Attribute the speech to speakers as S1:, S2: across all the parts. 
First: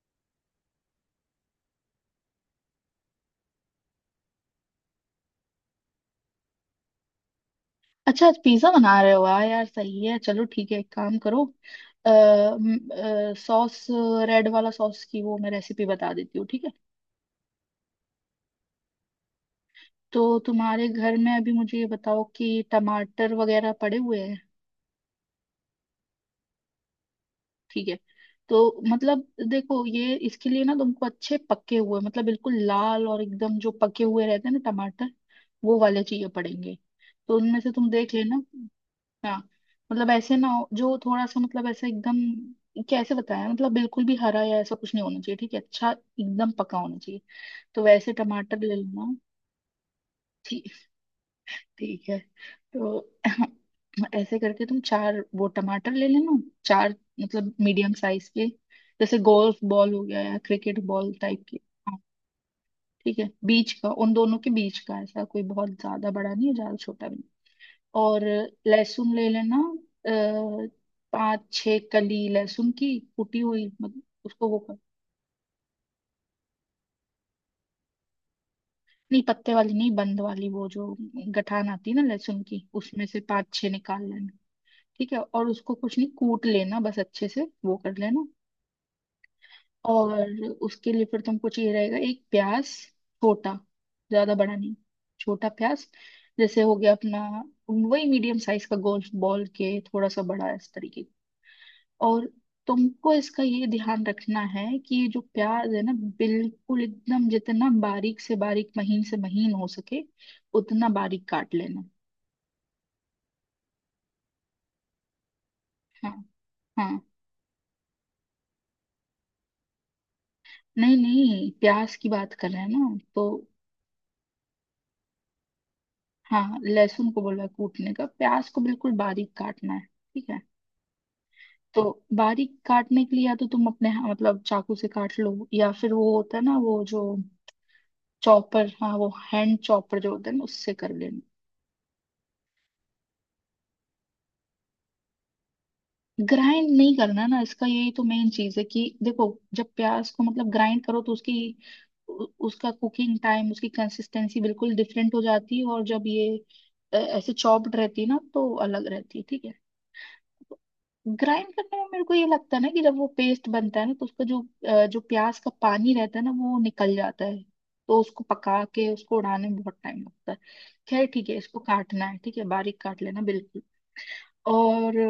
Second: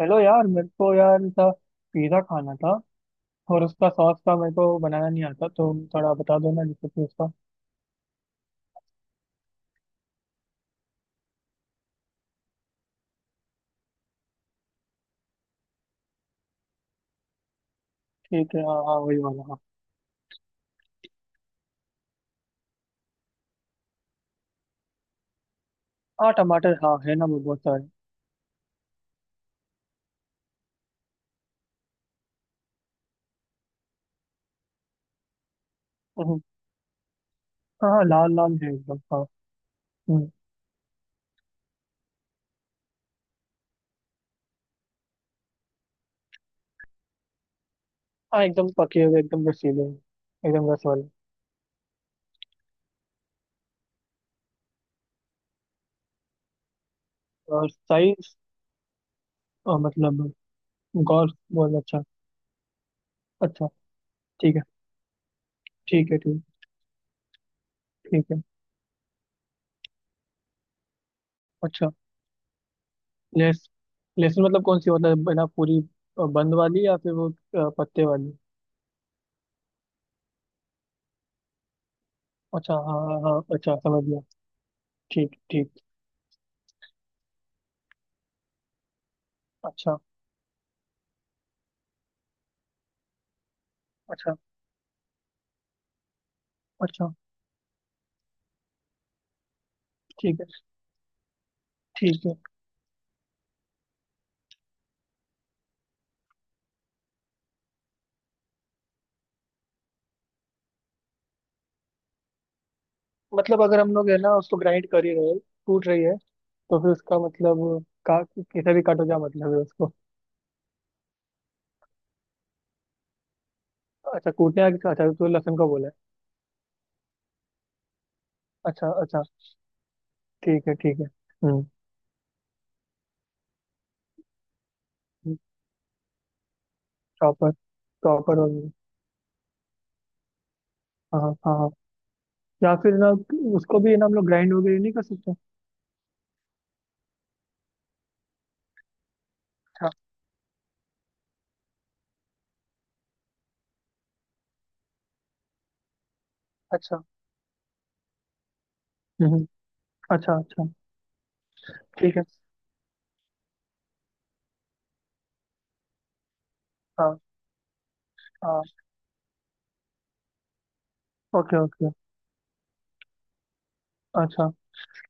S1: Hello यार। मेरे को यार था, पिज़्ज़ा खाना था। और उसका सॉस का मेरे को बनाना नहीं आता, तो थोड़ा बता दो ना रेसिपी उसका।
S2: अच्छा आज पिज्जा बना रहे हो, वाह यार सही है। चलो ठीक है, एक काम करो। अः सॉस, रेड वाला सॉस की वो मैं रेसिपी बता देती हूँ, ठीक है।
S1: ठीक है, हाँ हाँ, वही वाला हाँ।
S2: तो तुम्हारे घर में अभी मुझे ये बताओ कि टमाटर वगैरह पड़े हुए हैं।
S1: हाँ टमाटर, हाँ है ना, वो बहुत
S2: ठीक
S1: सारे।
S2: है। तो मतलब देखो, ये इसके लिए ना तुमको अच्छे पके हुए मतलब बिल्कुल लाल और एकदम जो पके हुए रहते हैं ना टमाटर, वो वाले चाहिए
S1: हम्म।
S2: पड़ेंगे। तो उनमें से तुम
S1: हाँ हाँ,
S2: देख
S1: लाल
S2: लेना।
S1: लाल है एकदम हाँ।
S2: हाँ। मतलब
S1: हम्म।
S2: ऐसे ना हो जो थोड़ा सा मतलब, ऐसा एकदम कैसे बताया, मतलब बिल्कुल भी हरा या ऐसा कुछ नहीं होना चाहिए, ठीक है। अच्छा, एकदम पका होना चाहिए। तो वैसे
S1: हाँ
S2: टमाटर
S1: एकदम
S2: ले
S1: पके
S2: लेना।
S1: हुए, एकदम रसीले,
S2: ठीक।
S1: एकदम रस वाले।
S2: ठीक है। तो ऐसे करके तुम चार वो टमाटर ले लेना। चार, मतलब
S1: और
S2: मीडियम साइज
S1: साइज?
S2: के, जैसे गोल्फ बॉल हो गया
S1: मतलब
S2: या क्रिकेट बॉल
S1: गौर
S2: टाइप के।
S1: बहुत
S2: हाँ,
S1: अच्छा।
S2: ठीक है,
S1: अच्छा।
S2: बीच का, उन दोनों के
S1: ठीक है
S2: बीच का, ऐसा कोई बहुत ज्यादा
S1: ठीक है
S2: बड़ा
S1: ठीक।
S2: नहीं है, ज्यादा छोटा भी नहीं। और
S1: ठीक है।
S2: लहसुन ले लेना। अ, पाँच छह
S1: अच्छा।
S2: कली लहसुन की, कुटी हुई,
S1: लेस
S2: मतलब
S1: लहसुन
S2: उसको वो
S1: मतलब
S2: कर।
S1: कौन सी होता है? बिना पूरी बंद वाली, या फिर वो पत्ते वाली?
S2: नहीं, पत्ते वाली नहीं, बंद वाली, वो जो गठान आती है ना लहसुन की,
S1: अच्छा हाँ
S2: उसमें से
S1: हाँ हाँ,
S2: पाँच छह
S1: अच्छा
S2: निकाल
S1: समझ गया।
S2: लेना। ठीक है।
S1: ठीक
S2: और उसको
S1: ठीक।
S2: कुछ नहीं, कूट लेना बस अच्छे से, वो कर लेना।
S1: अच्छा
S2: और उसके लिए फिर तुमको चाहिए रहेगा एक प्याज, छोटा, ज्यादा
S1: अच्छा
S2: बड़ा नहीं, छोटा प्याज, जैसे हो गया
S1: अच्छा।
S2: अपना, वही मीडियम साइज का, गोल बॉल के थोड़ा सा
S1: ठीक है
S2: बड़ा इस तरीके। और
S1: ठीक है।
S2: तुमको इसका ये ध्यान रखना है कि ये जो प्याज है ना, बिल्कुल एकदम जितना बारीक से बारीक, महीन से महीन हो सके, उतना बारीक काट लेना।
S1: मतलब अगर हम लोग है ना, उसको ग्राइंड कर ही रहे हैं, कूट रही
S2: हाँ
S1: है, तो फिर
S2: हाँ।
S1: उसका मतलब का कैसे भी काटो, क्या मतलब है उसको?
S2: नहीं नहीं, प्याज की बात कर रहे हैं ना तो।
S1: अच्छा, कूटने आगे, अच्छा तो लहसुन का बोला है।
S2: हाँ, लहसुन को बोला कूटने का, प्याज को
S1: अच्छा
S2: बिल्कुल
S1: अच्छा।
S2: बारीक काटना है, ठीक है।
S1: ठीक है ठीक है। हम्म।
S2: तो बारीक काटने के लिए या तो तुम अपने हाँ, मतलब चाकू से काट लो, या फिर वो होता है ना, वो जो
S1: प्रॉपर, प्रॉपर हो
S2: चॉपर,
S1: गई।
S2: हाँ वो हैंड चॉपर जो होता है ना, उससे कर लेना।
S1: हाँ हाँ हाँ हाँ। या फिर ना, उसको भी है ना हम लोग ग्राइंड वगैरह नहीं कर सकते?
S2: ग्राइंड नहीं करना ना इसका, यही तो मेन चीज है कि देखो, जब
S1: अच्छा।
S2: प्याज को मतलब ग्राइंड करो तो उसकी उसका कुकिंग टाइम, उसकी कंसिस्टेंसी बिल्कुल डिफरेंट हो जाती है, और जब ये
S1: अच्छा।
S2: ऐसे चॉप्ड रहती है ना तो अलग रहती है, ठीक
S1: हम्म।
S2: है।
S1: अच्छा अच्छा।
S2: ग्राइंड करने में मेरे को
S1: ठीक है।
S2: ये लगता है ना कि जब वो पेस्ट बनता है ना तो उसका जो जो प्याज का पानी रहता है ना वो निकल
S1: हाँ
S2: जाता है, तो उसको पका
S1: हाँ।
S2: के उसको उड़ाने में बहुत टाइम लगता है। खैर ठीक है,
S1: ओके
S2: इसको
S1: ओके।
S2: काटना है, ठीक है, बारीक काट लेना बिल्कुल।
S1: अच्छा।
S2: और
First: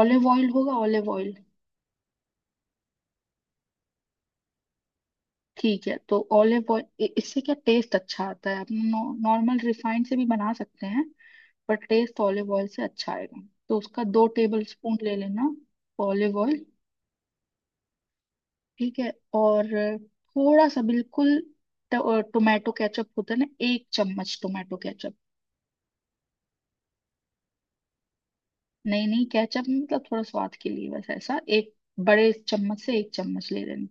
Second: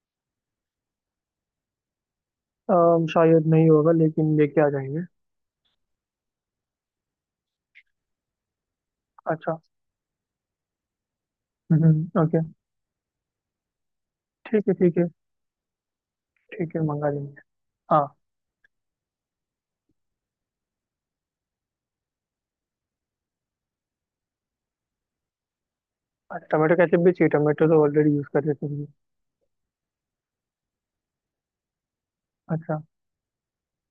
S2: ऑलिव ऑयल होगा, ऑलिव ऑयल।
S1: शायद नहीं होगा, लेकिन लेके आ जाएंगे।
S2: ठीक है, तो ऑलिव ऑयल, इससे क्या टेस्ट अच्छा आता है, आप नॉर्मल
S1: अच्छा।
S2: रिफाइंड से भी बना सकते हैं, पर टेस्ट
S1: ओके।
S2: ऑलिव ऑयल से अच्छा आएगा। तो उसका दो टेबल
S1: ठीक है
S2: स्पून
S1: ठीक है।
S2: ले लेना, ऑलिव ऑयल।
S1: ठीक है, मंगा लेंगे। हाँ।
S2: ठीक है। और थोड़ा सा, बिल्कुल टोमेटो केचप होता है ना, एक चम्मच टोमेटो केचप।
S1: अच्छा, टमाटो केचप भी चाहिए? टमाटो तो ऑलरेडी यूज़ कर रहे हैं सब्जी।
S2: नहीं नहीं, केचप मतलब थोड़ा स्वाद के लिए बस, ऐसा एक बड़े
S1: अच्छा।
S2: चम्मच से एक चम्मच ले लेना,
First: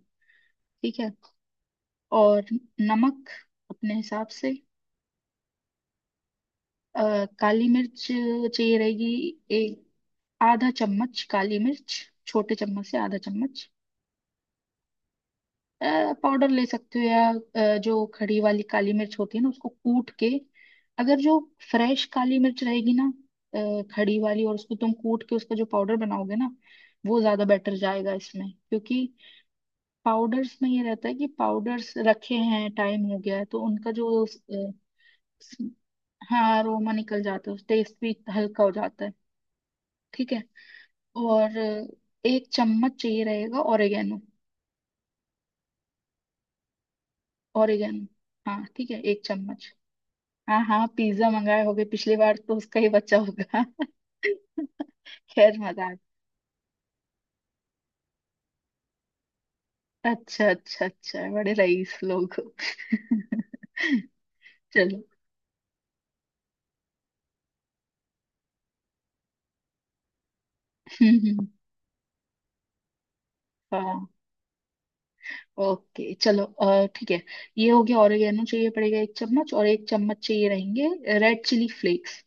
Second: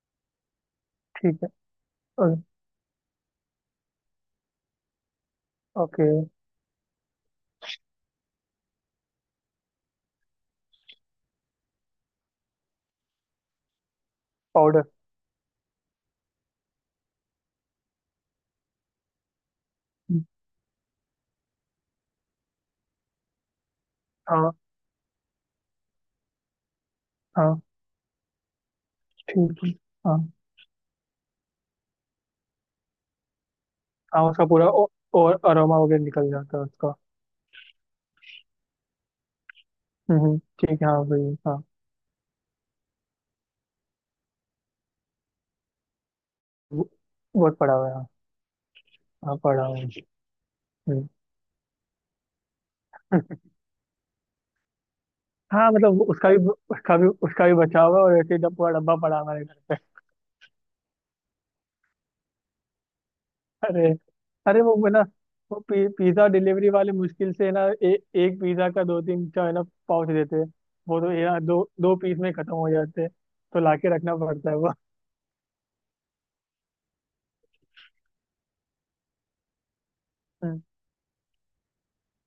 S2: ठीक है।
S1: ठीक है। ओ-
S2: और नमक अपने हिसाब से।
S1: ओके।
S2: काली मिर्च चाहिए रहेगी, एक आधा चम्मच काली मिर्च, छोटे चम्मच से आधा चम्मच।
S1: पाउडर।
S2: पाउडर ले सकते हो या जो खड़ी वाली काली मिर्च होती है ना उसको कूट के, अगर जो फ्रेश काली मिर्च रहेगी ना, खड़ी वाली,
S1: हाँ
S2: और उसको तुम कूट के उसका जो पाउडर बनाओगे ना, वो ज्यादा
S1: हाँ।
S2: बेटर जाएगा इसमें, क्योंकि
S1: ठीक है। हाँ
S2: पाउडर्स में ये रहता है कि पाउडर्स रखे हैं, टाइम हो गया है, तो उनका जो
S1: हाँ उसका पूरा और अरोमा वगैरह निकल जाता
S2: हाँ,
S1: है
S2: अरोमा
S1: उसका।
S2: निकल जाता है, टेस्ट भी हल्का हो जाता है, ठीक है।
S1: ठीक है, हाँ भाई
S2: और
S1: हाँ।
S2: एक चम्मच चाहिए रहेगा, ओरिगेनो।
S1: वो- बहुत पड़ा हुआ है।
S2: ओरिगेनो,
S1: हाँ
S2: हाँ ठीक है, एक
S1: हाँ पड़ा
S2: चम्मच।
S1: हुआ है।
S2: हाँ हाँ,
S1: हम्म।
S2: पिज्जा मंगाए होगे पिछली बार, तो उसका ही बचा होगा। खैर
S1: हाँ
S2: मजाक।
S1: मतलब उसका भी, उसका भी बचा हुआ है, और ऐसे ही पूरा डब्बा पड़ा हुआ है घर।
S2: अच्छा अच्छा अच्छा, बड़े रईस लोग हो।
S1: अरे, अरे वो है ना,
S2: चलो।
S1: वो पिज्जा डिलीवरी वाले मुश्किल से है ना एक पिज्जा का दो तीन का है ना पाउच देते हैं। वो तो
S2: हम्म
S1: यार
S2: हम्म,
S1: दो दो पीस में खत्म हो जाते हैं। तो लाके
S2: हाँ
S1: रखना पड़ता है वो।
S2: ओके, चलो ठीक है। ये हो गया, ऑरिगेनो चाहिए पड़ेगा एक चम्मच, और एक चम्मच चाहिए
S1: हम्म।
S2: रहेंगे रेड चिली फ्लेक्स।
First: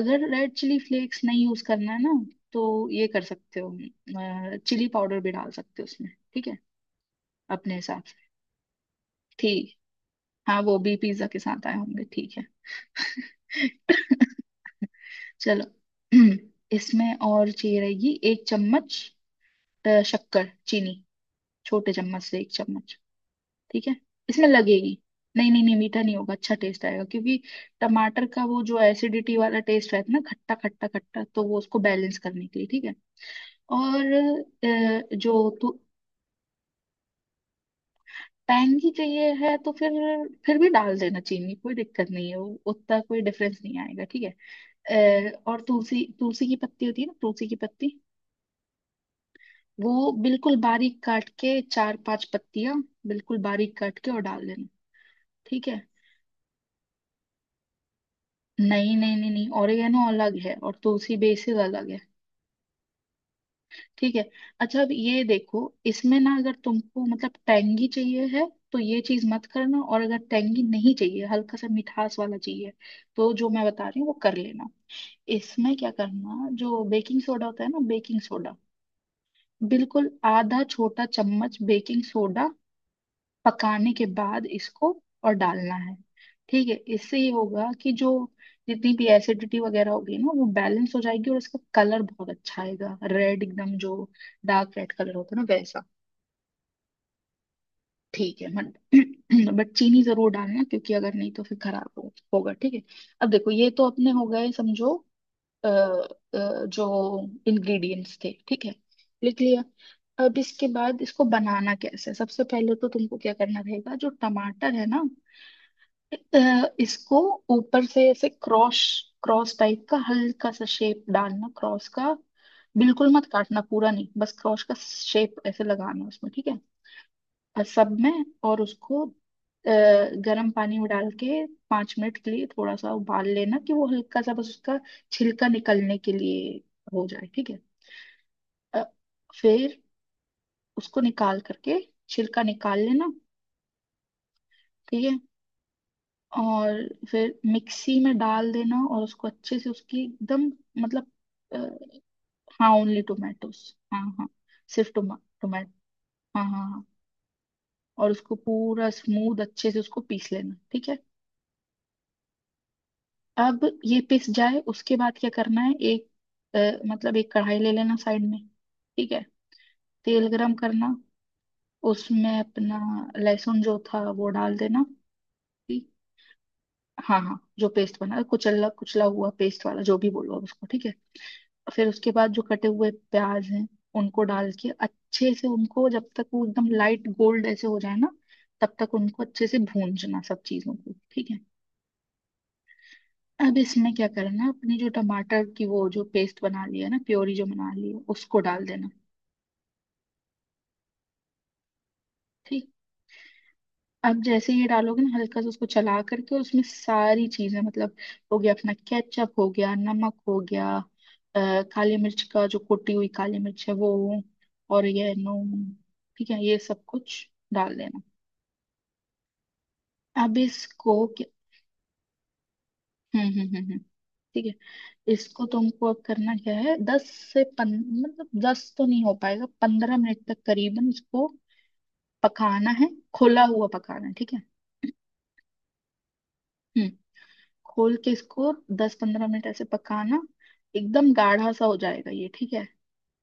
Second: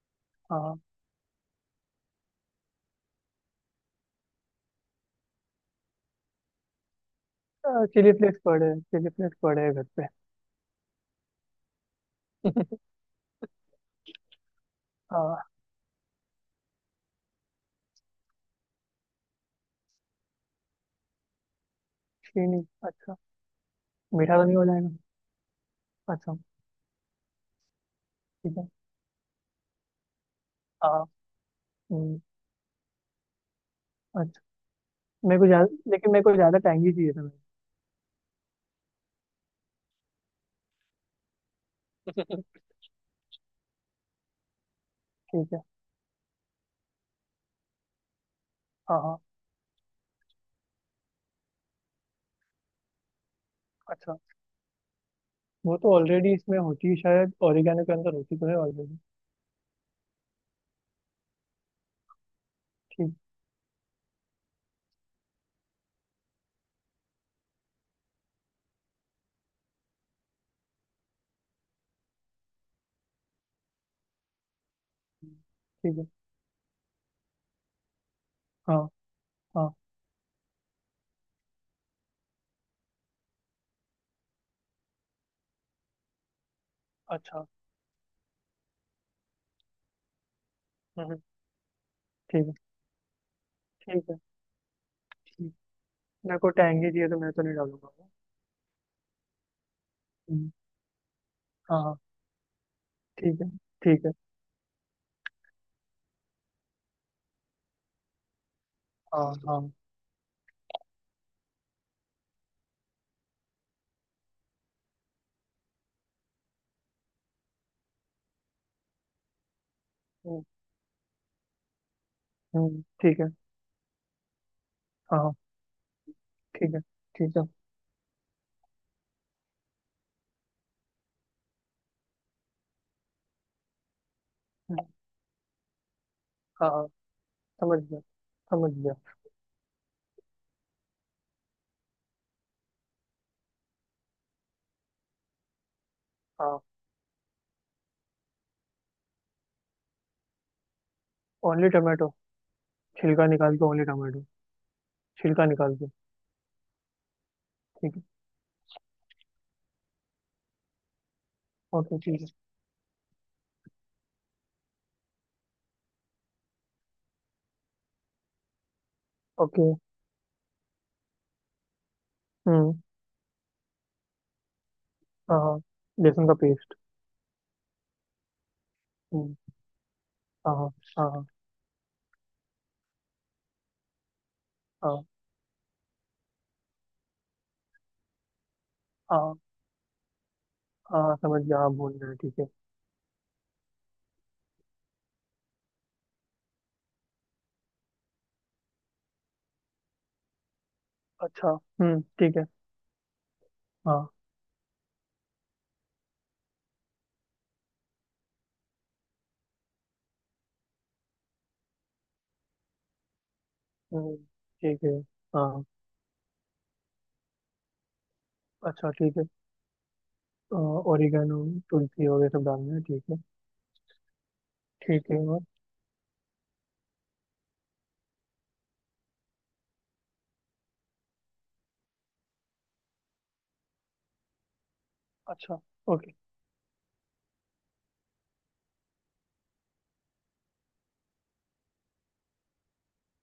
S2: अगर रेड चिली
S1: हाँ।
S2: फ्लेक्स नहीं यूज करना है ना, तो ये कर सकते हो, चिली पाउडर भी डाल सकते हो उसमें, ठीक है, अपने हिसाब से।
S1: चिली फ्लेक्स पड़े हैं
S2: ठीक।
S1: घर पे।
S2: हाँ, वो भी पिज्जा के साथ आए होंगे, ठीक है।
S1: हाँ।
S2: चलो। इसमें और चाहिए रहेगी एक चम्मच शक्कर, चीनी, छोटे चम्मच से एक
S1: चीनी?
S2: चम्मच,
S1: अच्छा।
S2: ठीक है,
S1: मीठा तो
S2: इसमें
S1: नहीं हो जाएगा?
S2: लगेगी। नहीं नहीं नहीं, मीठा नहीं होगा,
S1: अच्छा
S2: अच्छा टेस्ट आएगा क्योंकि टमाटर का
S1: ठीक
S2: वो
S1: है,
S2: जो एसिडिटी वाला टेस्ट रहता है ना, खट्टा खट्टा
S1: हाँ।
S2: खट्टा, तो वो उसको बैलेंस
S1: हम्म।
S2: करने के लिए, ठीक है। और
S1: अच्छा,
S2: जो तो,
S1: मेरे को ज्यादा टैंगी चाहिए था मेरे को।
S2: पैंगी चाहिए है तो फिर भी डाल देना चीनी, कोई दिक्कत नहीं है, वो उतना कोई डिफरेंस नहीं आएगा, ठीक है।
S1: ठीक
S2: और
S1: है,
S2: तुलसी, तुलसी की पत्ती होती है ना, तुलसी की पत्ती,
S1: हाँ हाँ।
S2: वो बिल्कुल बारीक काट के, चार पांच पत्तियां बिल्कुल बारीक काट के
S1: अच्छा,
S2: और डाल देना, ठीक
S1: वो
S2: है।
S1: तो ऑलरेडी इसमें होती है शायद, ओरिगेनो के अंदर होती तो है
S2: नहीं
S1: ऑलरेडी।
S2: नहीं नहीं नहीं, ओरिगेनो अलग है और तुलसी बेसिल अलग है,
S1: ठीक।
S2: ठीक है। अच्छा, अब ये देखो, इसमें ना अगर तुमको मतलब टेंगी चाहिए है, तो ये चीज मत करना, और अगर टेंगी नहीं चाहिए, हल्का सा मिठास वाला चाहिए, तो जो मैं बता रही हूँ वो कर लेना। इसमें क्या
S1: ठीक है।
S2: करना, जो बेकिंग सोडा होता है ना, बेकिंग सोडा,
S1: हाँ हाँ।
S2: बिल्कुल आधा छोटा चम्मच बेकिंग सोडा, पकाने के बाद इसको और डालना है, ठीक है। इससे ये
S1: अच्छा।
S2: होगा कि जो जितनी भी एसिडिटी वगैरह होगी ना, वो बैलेंस हो
S1: हम्म हम्म,
S2: जाएगी, और इसका कलर बहुत
S1: ठीक है।
S2: अच्छा आएगा, रेड एकदम, जो
S1: ठीक है।
S2: डार्क रेड कलर होता है ना,
S1: ठीक।
S2: वैसा।
S1: मेरे को टहंगी चाहिए, तो मैं तो नहीं डालूंगा।
S2: ठीक है मत, बट चीनी जरूर
S1: हम्म,
S2: डालना क्योंकि अगर नहीं तो फिर
S1: हाँ
S2: खराब
S1: हाँ,
S2: होगा, ठीक है। अब
S1: ठीक है।
S2: देखो, ये तो
S1: ठीक
S2: अपने
S1: है।
S2: हो गए समझो जो इंग्रेडिएंट्स थे, ठीक है,
S1: हाँ
S2: लिख
S1: हाँ।
S2: लिया। अब इसके बाद इसको बनाना कैसे है, सबसे पहले तो तुमको क्या करना रहेगा, जो टमाटर है ना अ, इसको ऊपर से ऐसे क्रॉस, क्रॉस टाइप का
S1: हम्म
S2: हल्का सा शेप डालना, क्रॉस का।
S1: हम्म।
S2: बिल्कुल
S1: ठीक
S2: मत
S1: है।
S2: काटना पूरा, नहीं, बस क्रॉस का
S1: हाँ हाँ
S2: शेप ऐसे लगाना उसमें, ठीक है।
S1: ठीक है ठीक है।
S2: और सब में, और उसको गरम पानी में डाल के 5 मिनट के लिए थोड़ा सा उबाल लेना, कि वो हल्का सा बस उसका
S1: हम्म।
S2: छिलका निकलने के लिए
S1: हाँ हाँ
S2: हो जाए, ठीक है।
S1: समझ गया समझ
S2: अ,
S1: गया।
S2: फिर उसको निकाल करके छिलका निकाल लेना, ठीक है।
S1: हाँ
S2: और फिर मिक्सी में डाल देना, और उसको अच्छे से उसकी एकदम, मतलब अ,
S1: ओनली टमाटो।
S2: हाँ, ओनली
S1: छिलका निकाल
S2: टोमेटोस,
S1: के ओनली
S2: हाँ
S1: टमाटो।
S2: हाँ, सिर्फ टोमा
S1: छिलका
S2: टोमेटो,
S1: निकाल के।
S2: हाँ हाँ हाँ।
S1: ठीक है।
S2: और उसको पूरा स्मूथ अच्छे से उसको पीस लेना, ठीक है।
S1: ओके ठीक है।
S2: अब ये पिस जाए, उसके बाद क्या करना है, एक मतलब एक कढ़ाई ले लेना साइड में, ठीक है।
S1: ओके।
S2: तेल गरम करना, उसमें
S1: हम्म।
S2: अपना लहसुन जो था वो डाल देना,
S1: हाँ हाँ।
S2: ठीक?
S1: लहसुन का पेस्ट।
S2: हाँ हाँ, जो पेस्ट बना, कुचला कुचला हुआ,
S1: हम्म।
S2: पेस्ट वाला जो भी बोलो आप
S1: हाँ
S2: उसको,
S1: हाँ।
S2: ठीक है।
S1: हाँ।
S2: फिर उसके बाद जो कटे हुए प्याज हैं, उनको डाल के
S1: हाँ
S2: अच्छे से, उनको जब तक वो एकदम लाइट गोल्ड ऐसे हो जाए ना, तब तक उनको
S1: हाँ
S2: अच्छे से भूनना, सब चीजों को,
S1: हाँ हाँ
S2: ठीक है।
S1: समझ गया, हाँ बोल रहे हैं, ठीक है।
S2: अब इसमें क्या करना है, अपनी जो टमाटर की वो जो पेस्ट बना ली है ना, प्योरी जो बना ली है, उसको डाल देना,
S1: अच्छा। ठीक है।
S2: ठीक है।
S1: हाँ।
S2: अब जैसे ये डालोगे ना, हल्का सा उसको चला करके, और उसमें सारी चीजें, मतलब हो गया अपना केचप, हो गया नमक, हो गया काली मिर्च का, जो कुटी हुई काली मिर्च है
S1: हम्म,
S2: वो,
S1: ठीक
S2: और
S1: है।
S2: ये नून,
S1: हाँ।
S2: ठीक है, ये सब कुछ डाल देना।
S1: अच्छा ठीक है।
S2: अब इसको
S1: ओरिगेनो, तुलसी वगैरह सब डालना है, ठीक है।
S2: हम्म हम्म हम्म हम्म, ठीक है।
S1: ठीक है और?
S2: इसको तुमको अब करना क्या है, दस से पन मतलब दस तो नहीं हो पाएगा, 15 मिनट तक करीबन इसको पकाना है। खुला हुआ पकाना है, ठीक है।
S1: अच्छा। ओके।
S2: हम्म, खोल के इसको 10-15 मिनट ऐसे पकाना, एकदम गाढ़ा सा हो जाएगा ये, ठीक है।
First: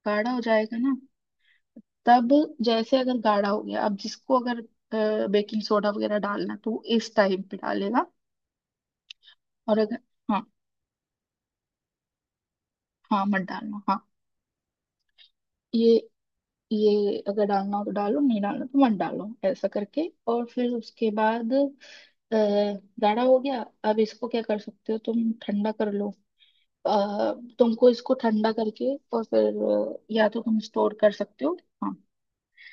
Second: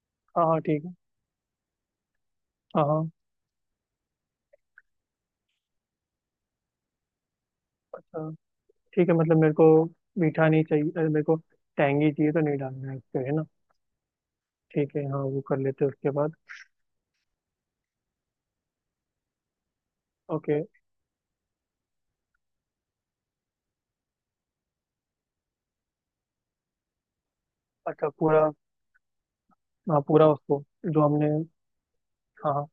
S2: गाढ़ा हो
S1: हाँ हाँ
S2: जाएगा
S1: ठीक है।
S2: ना, तब,
S1: हाँ
S2: जैसे
S1: हाँ।
S2: अगर गाढ़ा हो गया, अब जिसको अगर बेकिंग सोडा वगैरह डालना, तो वो इस टाइम पे डालेगा।
S1: अच्छा ठीक है, मतलब मेरे को
S2: और अगर, हाँ
S1: मीठा नहीं चाहिए, अरे मेरे को टैंगी चाहिए, तो नहीं डालना है उसको,
S2: हाँ,
S1: है
S2: मत
S1: ना?
S2: डालना, हाँ।
S1: ठीक है हाँ, वो कर लेते हैं
S2: ये
S1: उसके बाद।
S2: ये अगर डालना हो तो डालो, नहीं डालना तो मत डालो, ऐसा करके, और
S1: ओके।
S2: फिर उसके बाद गाढ़ा हो गया। अब इसको क्या कर सकते हो, तुम ठंडा कर लो। अ, तुमको
S1: अच्छा
S2: इसको
S1: पूरा?
S2: ठंडा करके, और फिर
S1: हाँ पूरा
S2: या तो तुम
S1: उसको,
S2: स्टोर
S1: जो
S2: कर
S1: हमने।
S2: सकते हो। हाँ,
S1: हाँ हाँ।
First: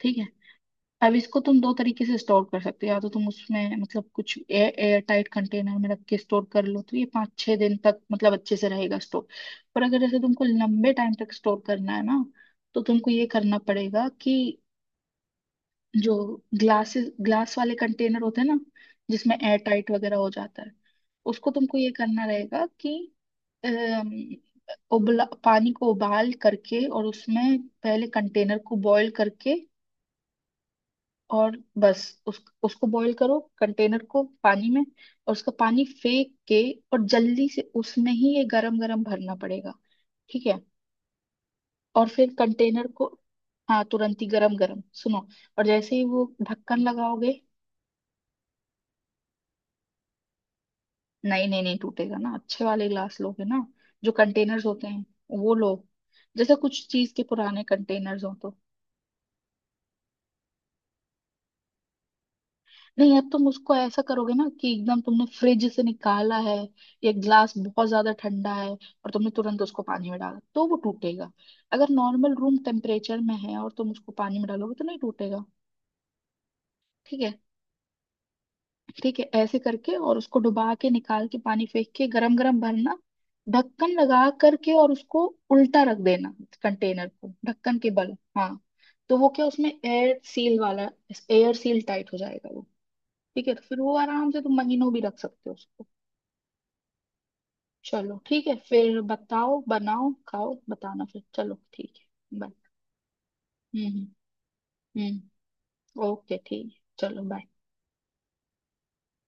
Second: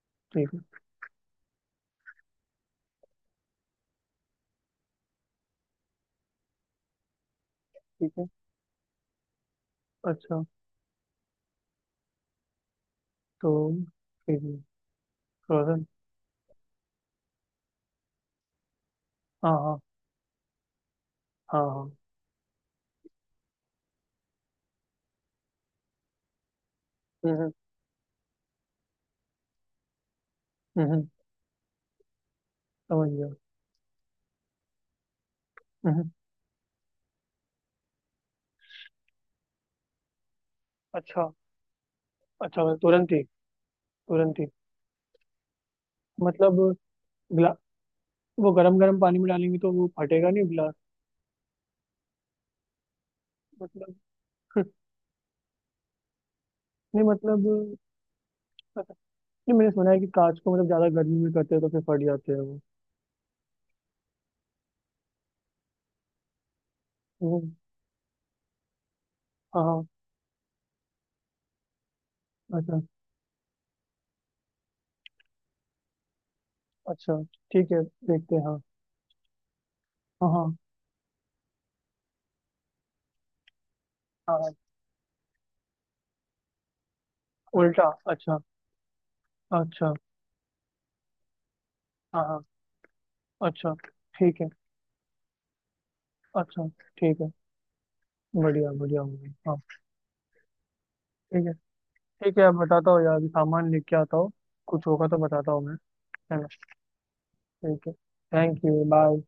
S2: ठीक है।
S1: ठीक है
S2: अब इसको तुम दो तरीके से स्टोर कर सकते हो, या तो तुम उसमें मतलब कुछ एयर एयर टाइट कंटेनर में रख के स्टोर कर लो, तो ये 5-6 दिन तक
S1: ठीक है।
S2: मतलब अच्छे से रहेगा स्टोर। पर अगर जैसे
S1: अच्छा,
S2: तुमको लंबे टाइम तक स्टोर करना है ना, तो तुमको ये
S1: तो
S2: करना पड़ेगा
S1: ठीक है,
S2: कि
S1: फ्रोजन।
S2: जो ग्लास वाले कंटेनर होते हैं ना, जिसमें
S1: हाँ
S2: एयर
S1: हाँ।
S2: टाइट वगैरह हो जाता है, उसको
S1: हाँ
S2: तुमको ये
S1: हाँ।
S2: करना रहेगा कि अम, उबला पानी को उबाल करके, और
S1: हम्म
S2: उसमें पहले कंटेनर को बॉईल करके,
S1: हम्म।
S2: और बस उस उसको
S1: समझ
S2: बॉईल
S1: गया।
S2: करो कंटेनर को पानी में, और उसका पानी
S1: हम्म।
S2: फेंक के, और जल्दी से उसमें ही ये गरम गरम भरना पड़ेगा, ठीक है।
S1: अच्छा।
S2: और फिर
S1: अच्छा
S2: कंटेनर को,
S1: तुरंत ही।
S2: हाँ तुरंत ही
S1: तुरंत ही।
S2: गरम गरम सुनो, और जैसे ही वो
S1: मतलब,
S2: ढक्कन लगाओगे।
S1: ग्ला वो गरम गरम पानी में डालेंगे तो वो फटेगा नहीं गिलास?
S2: नहीं नहीं नहीं, टूटेगा ना, अच्छे वाले ग्लास लोगे ना,
S1: मतलब।
S2: जो कंटेनर्स होते हैं वो लो, जैसे कुछ
S1: नहीं
S2: चीज के
S1: मतलब,
S2: पुराने कंटेनर्स हो तो।
S1: नहीं मैंने सुना है कि कांच को मतलब ज्यादा गर्मी में करते हैं तो फिर फट जाते हैं वो।
S2: नहीं, अब तुम उसको ऐसा करोगे ना कि एकदम तुमने फ्रिज से निकाला है, ये
S1: वो-
S2: ग्लास बहुत ज्यादा ठंडा है, और तुमने तुरंत
S1: हाँ
S2: उसको
S1: हाँ।
S2: पानी में डाला, तो वो टूटेगा। अगर नॉर्मल रूम
S1: अच्छा।
S2: टेम्परेचर में है और तुम उसको पानी में डालोगे, तो नहीं टूटेगा, ठीक
S1: अच्छा
S2: है।
S1: ठीक है, देखते हैं हाँ।
S2: ठीक है, ऐसे करके और
S1: हाँ
S2: उसको
S1: हाँ।
S2: डुबा के निकाल के, पानी फेंक के, गरम गरम भरना, ढक्कन लगा
S1: हाँ हाँ,
S2: करके, और उसको उल्टा रख देना, कंटेनर को ढक्कन
S1: उल्टा,
S2: के बल,
S1: अच्छा।
S2: हाँ। तो वो क्या, उसमें
S1: अच्छा।
S2: एयर सील टाइट हो
S1: हाँ हाँ।
S2: जाएगा वो, ठीक है। तो
S1: अच्छा
S2: फिर वो आराम से
S1: ठीक है।
S2: तुम महीनों भी रख सकते हो उसको।
S1: अच्छा ठीक है।
S2: चलो ठीक है,
S1: बढ़िया
S2: फिर
S1: बढ़िया, हो गया हाँ।
S2: बताओ, बनाओ, खाओ, बताना फिर,
S1: ठीक है।
S2: चलो ठीक है,
S1: ठीक है,
S2: बाय।
S1: आप बताता हो यार, अभी सामान लेके
S2: हम्म
S1: आता हूँ। कुछ होगा तो बताता
S2: हम्म
S1: हूँ मैं।
S2: ओके
S1: है ना?
S2: ठीक है, चलो बाय।
S1: ठीक है। Thank you bye.